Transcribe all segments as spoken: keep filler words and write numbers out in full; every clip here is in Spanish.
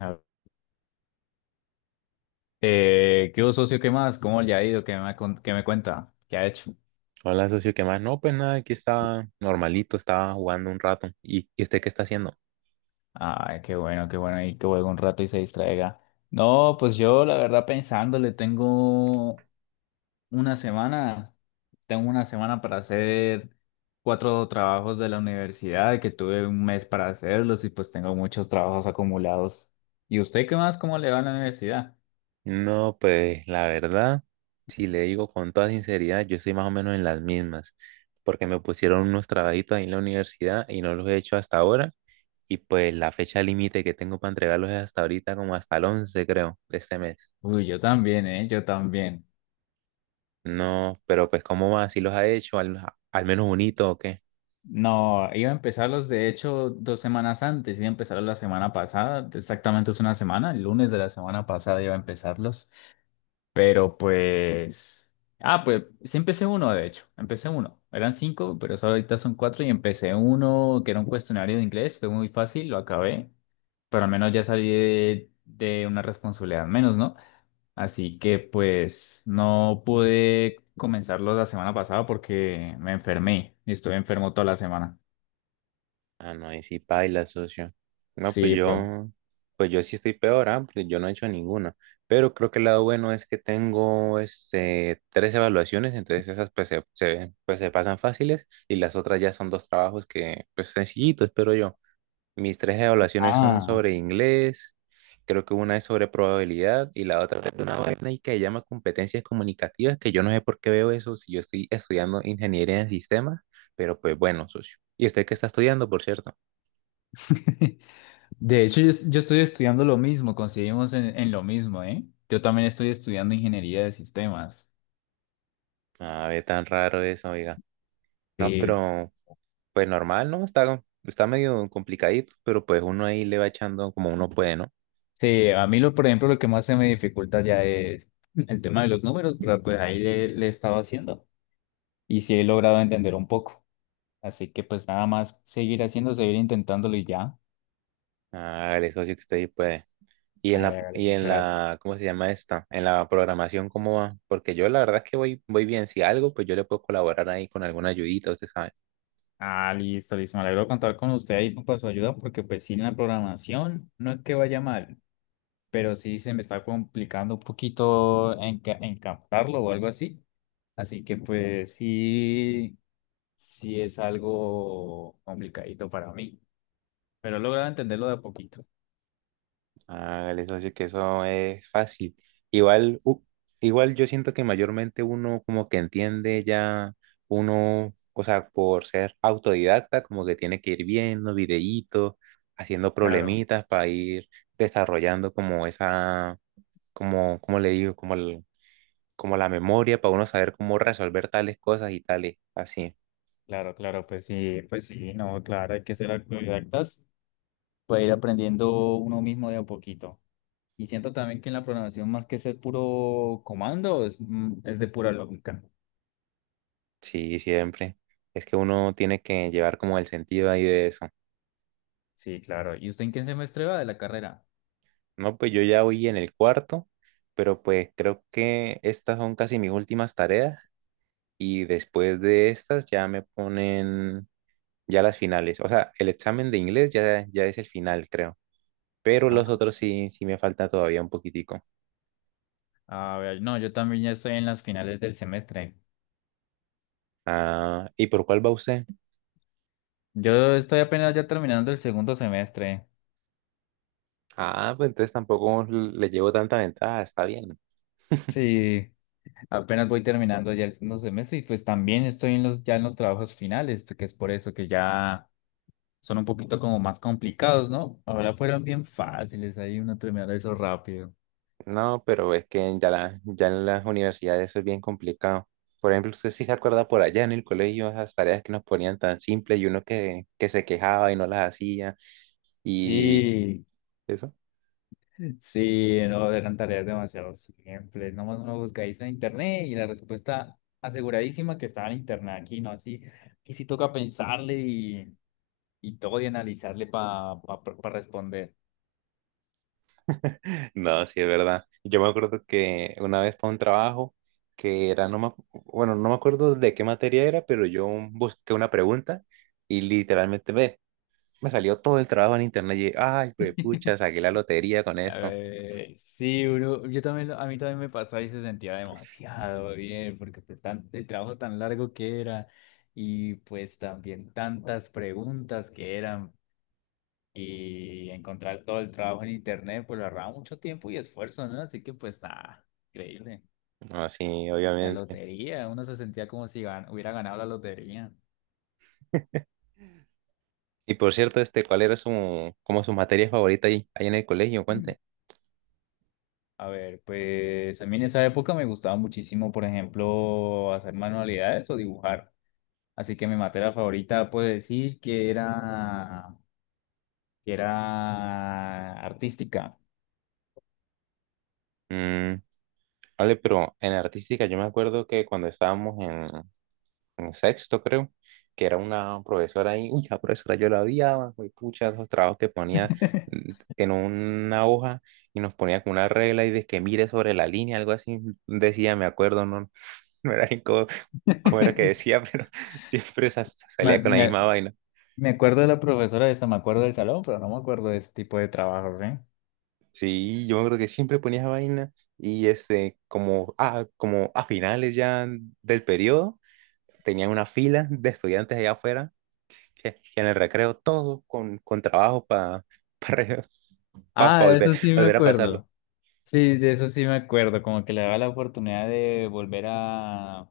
Ah, Eh, ¿qué hubo, socio? ¿Qué más? ¿Cómo le ha ido? ¿Qué me, con- ¿qué me cuenta? ¿Qué ha hecho? Hola, socio, ¿qué más? No, pues nada, aquí estaba normalito, estaba jugando un rato. ¿Y, y usted qué está haciendo? Ay, qué bueno, qué bueno. Y que juegue un rato y se distraiga. No, pues yo, la verdad, pensándole, tengo una semana. Tengo una semana para hacer cuatro trabajos de la universidad, que tuve un mes para hacerlos y pues tengo muchos trabajos acumulados. ¿Y usted qué más? ¿Cómo le va a la universidad? No, pues la verdad, si le digo con toda sinceridad, yo estoy más o menos en las mismas, porque me pusieron unos trabajitos ahí en la universidad y no los he hecho hasta ahora. Y pues la fecha límite que tengo para entregarlos es hasta ahorita, como hasta el once creo, de este mes. Uy, yo también, ¿eh? Yo también. No, pero pues ¿cómo va? ¿Si los ha hecho? ¿Al, al menos bonito o qué? No, iba a empezarlos de hecho dos semanas antes, iba a empezarlos la semana pasada, exactamente es una semana, el lunes de la semana pasada iba a empezarlos, pero pues, ah, pues sí empecé uno de hecho, empecé uno, eran cinco, pero solo ahorita son cuatro y empecé uno que era un cuestionario de inglés, fue muy fácil, lo acabé, pero al menos ya salí de, de una responsabilidad menos, ¿no? Así que pues no pude comenzarlos la semana pasada porque me enfermé y estuve enfermo toda la semana. Ah, no, ahí sí paila, socio. No, pues Sí, bro. yo, pues yo sí estoy peor, ah, porque yo no he hecho ninguna. Pero creo que el lado bueno es que tengo este, tres evaluaciones, entonces esas pues se, se- pues se pasan fáciles y las otras ya son dos trabajos que, pues sencillitos, espero yo. Mis tres evaluaciones son Ah, sobre inglés, creo que una es sobre probabilidad y la otra es de una vaina y que se llama competencias comunicativas, que yo no sé por qué veo eso si yo estoy estudiando ingeniería en sistemas, pero pues bueno, socio. ¿Y usted qué está estudiando, por cierto? de hecho yo, yo estoy estudiando lo mismo, coincidimos en, en lo mismo, ¿eh? Yo también estoy estudiando ingeniería de sistemas. A ver, tan raro eso, oiga. No, Sí, pero pues normal, ¿no? Está, está medio complicadito, pero pues uno ahí le va echando como uno puede, ¿no? sí, a mí lo, por ejemplo, lo que más se me dificulta ya es el tema de los números, pero pues ahí le, le he estado haciendo y sí he logrado entender un poco. Así que pues nada más seguir haciendo, seguir intentándolo y ya. Hágale, socio, que usted ahí puede. Y en la, Hágale, hágale, y en muchas gracias. la, ¿cómo se llama esta? En la programación, ¿cómo va? Porque yo la verdad es que voy, voy bien. Si algo, pues yo le puedo colaborar ahí con alguna ayudita, usted sabe. Ah, listo, listo. Me alegro de contar con usted ahí para su ayuda, porque pues sí, en la programación no es que vaya mal, pero sí se me está complicando un poquito enca- encajarlo o algo así. Así que pues sí, sí es algo complicadito para mí, pero he logrado entenderlo de a poquito. Hágale, socio, que eso es fácil. Igual, u- igual yo siento que mayormente uno como que entiende ya, uno, o sea, por ser autodidacta, como que tiene que ir viendo videitos, haciendo Claro, problemitas para ir desarrollando como esa, como, como le digo, como, el- como la memoria para uno saber cómo resolver tales cosas y tales, así. claro, claro, pues sí, pues sí, no, claro, hay que ser autodidactas, puede ir aprendiendo uno mismo de a poquito. Y siento también que en la programación, más que ser puro comando, es, mm, es de pura lógica. Sí, siempre. Es que uno tiene que llevar como el sentido ahí de eso. Sí, claro. ¿Y usted en qué semestre va de la carrera? No, pues yo ya voy en el cuarto, pero pues creo que estas son casi mis últimas tareas y después de estas ya me ponen ya las finales. O sea, el examen de inglés ya, ya es el final, creo. Pero los otros sí, sí me falta todavía un poquitico. A ver, no, yo también ya estoy en las finales del semestre. Ah, ¿y por cuál va usted? Yo estoy apenas ya terminando el segundo semestre. Ah, pues entonces tampoco le llevo tanta ventaja, está bien. Sí, apenas voy terminando ya el segundo semestre y pues también estoy en los, ya en los trabajos finales, porque es por eso que ya son un poquito como más complicados, ¿no? Ahora fueron bien fáciles, ahí uno terminó eso rápido. No, pero es que ya, la- ya en las universidades eso es bien complicado. Por ejemplo, usted sí se acuerda por allá en el colegio esas tareas que nos ponían tan simples y uno que, que se quejaba y no las hacía y Y eso. sí, no, eran tareas demasiado simples. Nomás uno buscáis en internet y la respuesta aseguradísima que estaba en internet aquí, ¿no? Así que sí toca pensarle y y todo y analizarle para pa, pa- pa responder. No, sí es verdad. Yo me acuerdo que una vez para un trabajo que era, no me, acu- bueno, no me acuerdo de qué materia era, pero yo busqué una pregunta y literalmente ve, me salió todo el trabajo en internet y, ay, pues pucha, saqué la lotería con A eso. ver, sí, bro, yo también, lo- a mí también me pasaba y se sentía demasiado bien, porque pues tan- el trabajo tan largo que era y pues también tantas preguntas que eran y encontrar todo el trabajo en internet, pues lo agarraba mucho tiempo y esfuerzo, ¿no? Así que pues nada, increíble. Así, La obviamente. lotería, uno se sentía como si gan- hubiera ganado la lotería. Y por cierto, este, ¿cuál era su, como su materia favorita ahí, ahí en el colegio? Cuente. A ver, pues a mí en esa época me gustaba muchísimo, por ejemplo, hacer manualidades o dibujar. Así que mi materia favorita puedo decir que era, que era artística. Mm, vale, pero en artística yo me acuerdo que cuando estábamos en, en sexto, creo, que era una profesora ahí, uy, la profesora yo la odiaba, uy, pucha, los trabajos que ponía mm, en una hoja y nos ponía con una regla y de que mire sobre la línea, algo así, decía, me acuerdo, no, no era ni cómo, cómo era que decía, pero siempre sa- Me, salía con la me- misma vaina. Me acuerdo de la profesora de eso, me acuerdo del salón, pero no me acuerdo de ese tipo de trabajos, ¿eh? Sí, yo me acuerdo que siempre ponía esa vaina y este, como, ah, como a finales ya del periodo, tenían una fila de estudiantes allá afuera que, que en el recreo todos con, con trabajo para pa, pa re- pa- pa Ah, de volver, eso sí me volver a pasarlo. acuerdo. Sí, de eso sí me acuerdo, como que le daba la oportunidad de volver a,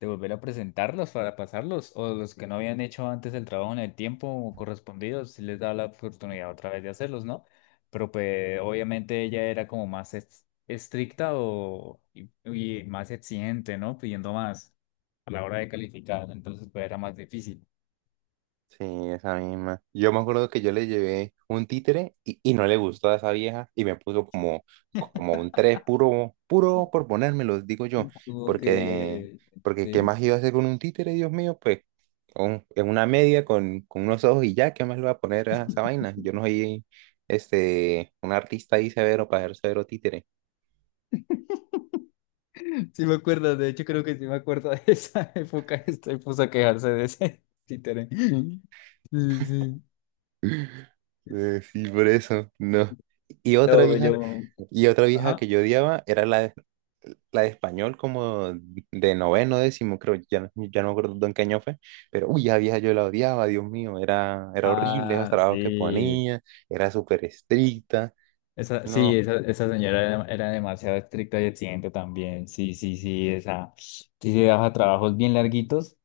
de volver a presentarlos para pasarlos, o los que no habían hecho antes el trabajo en el tiempo correspondido, si les da la oportunidad otra vez de hacerlos, ¿no? Pero pues obviamente ella era como más ex- estricta o, y, y más exigente, ¿no? Pidiendo más a la hora de calificar, entonces pues era más difícil. Sí, esa misma. Yo me acuerdo que yo le llevé un títere y, y no le gustó a esa vieja y me puso como, como un tres puro, puro por ponérmelo, digo yo, Tuvo porque, que... porque ¿qué ¿Sí? más iba a hacer con un títere, Dios mío? Pues un- en una media con, con unos ojos y ya, ¿qué más le va a poner a esa vaina? Yo no soy este, un artista ahí severo para hacer severo títere. Sí me acuerdo, de hecho creo que sí me acuerdo de esa época, estoy puso a quejarse de ese títere. Sí, sí. Eh, sí, por eso, no. Y otra No, vieja, yo. y otra vieja que Ajá. yo odiaba era la de, la de español, como de noveno, décimo, creo, ya, no- ya no me acuerdo en qué año fue, pero uy, esa vieja yo la odiaba, Dios mío, era, era horrible esos Ah, trabajos que sí. ponía, era súper estricta, Esa, sí, no, esa, esa señora era, era demasiado estricta y exigente también. Sí, sí, sí. Esa. Si se daba trabajos bien larguitos,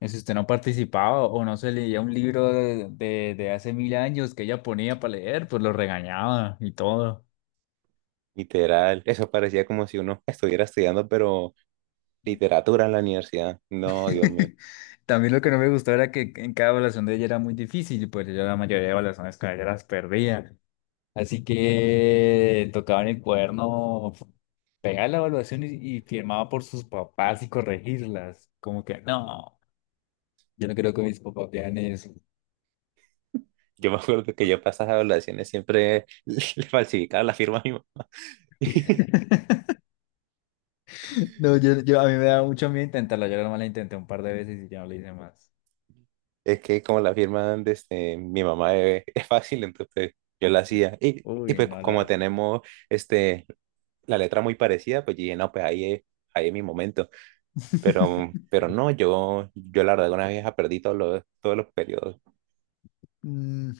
en si usted no participaba o no se leía un libro de, de, de hace mil años que ella ponía para leer, pues lo regañaba y todo. literal, eso parecía como si uno estuviera estudiando, pero literatura en la universidad, no, Dios mío. También lo que no me gustó era que en cada evaluación de ella era muy difícil, pues yo la mayoría de evaluaciones con ella las perdía. Así que tocaban el cuaderno, pegaba la evaluación y, y firmaba por sus papás y corregirlas. Como que, no, yo no creo que mis papás vean eso. Yo me acuerdo que yo para esas evaluaciones siempre le falsificaba la firma a mi mamá. No, yo, yo- a mí me da mucho miedo intentarlo. Yo nomás la intenté un par de veces y ya no lo hice más. Es que como la firma de este, mi mamá es, es fácil, entonces pues, yo la hacía. Y, y Uy, pues no como la. tenemos este, la letra muy parecida, pues yo dije, no, pues ahí es, ahí es mi momento. Pero, pero no, yo, yo la verdad una vieja perdí todos los, todos los periodos. Mm,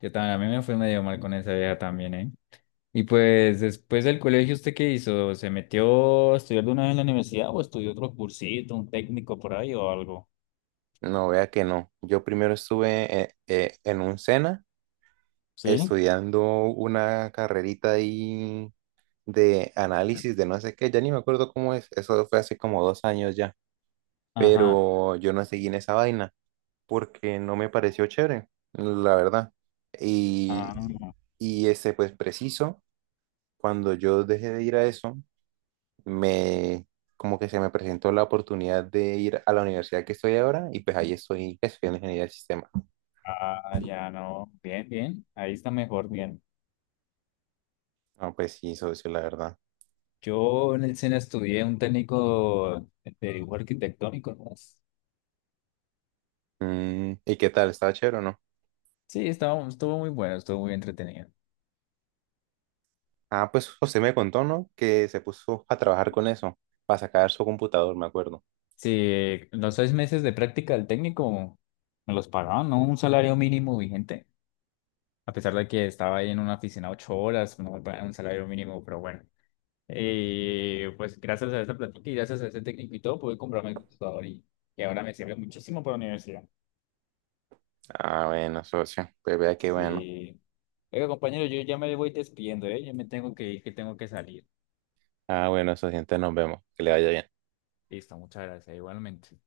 Yo también, a mí me fue medio mal con esa vieja también, ¿eh? Y pues después del colegio, ¿usted qué hizo? ¿Se metió a estudiar de una vez en la universidad o estudió otro cursito, un técnico por ahí o algo? No, vea que no. Yo primero estuve eh, eh, en un SENA ¿Sí? estudiando una carrerita ahí de análisis de no sé qué, ya ni me acuerdo cómo es, eso fue hace como dos años ya, Ajá. pero yo no seguí en esa vaina porque no me pareció chévere, la verdad. Y, Ah, y ese, pues preciso, cuando yo dejé de ir a eso, me como que se me presentó la oportunidad de ir a la universidad que estoy ahora y pues ahí estoy estudiando ingeniería del sistema. ah, ya no. Bien, bien. Ahí está mejor, bien. No, pues sí, socio, la verdad. Yo en el cine estudié un técnico de dibujo arquitectónico, ¿no? Mm, ¿y qué tal? ¿Estaba chévere o no? Sí, estaba, estuvo muy bueno, estuvo muy entretenido. Ah, pues José me contó, ¿no? Que se puso a trabajar con eso, para sacar su computador, me acuerdo. Sí, los seis meses de práctica del técnico me los pagaban, ¿no? Un salario mínimo vigente. A pesar de que estaba ahí en una oficina ocho horas, no me pagaban un salario mínimo, pero bueno. Eh, pues gracias a esta plática y gracias a ese técnico y todo, pude comprarme el computador y, y ahora me sirve muchísimo para la universidad. Ah, bueno, socio, pues vea qué bueno. Sí. Oiga, compañero, yo ya me voy despidiendo, ¿eh? Yo me tengo que ir, que tengo que salir. Ah, bueno, socio, entonces nos vemos. Que le vaya bien. Listo, muchas gracias, igualmente.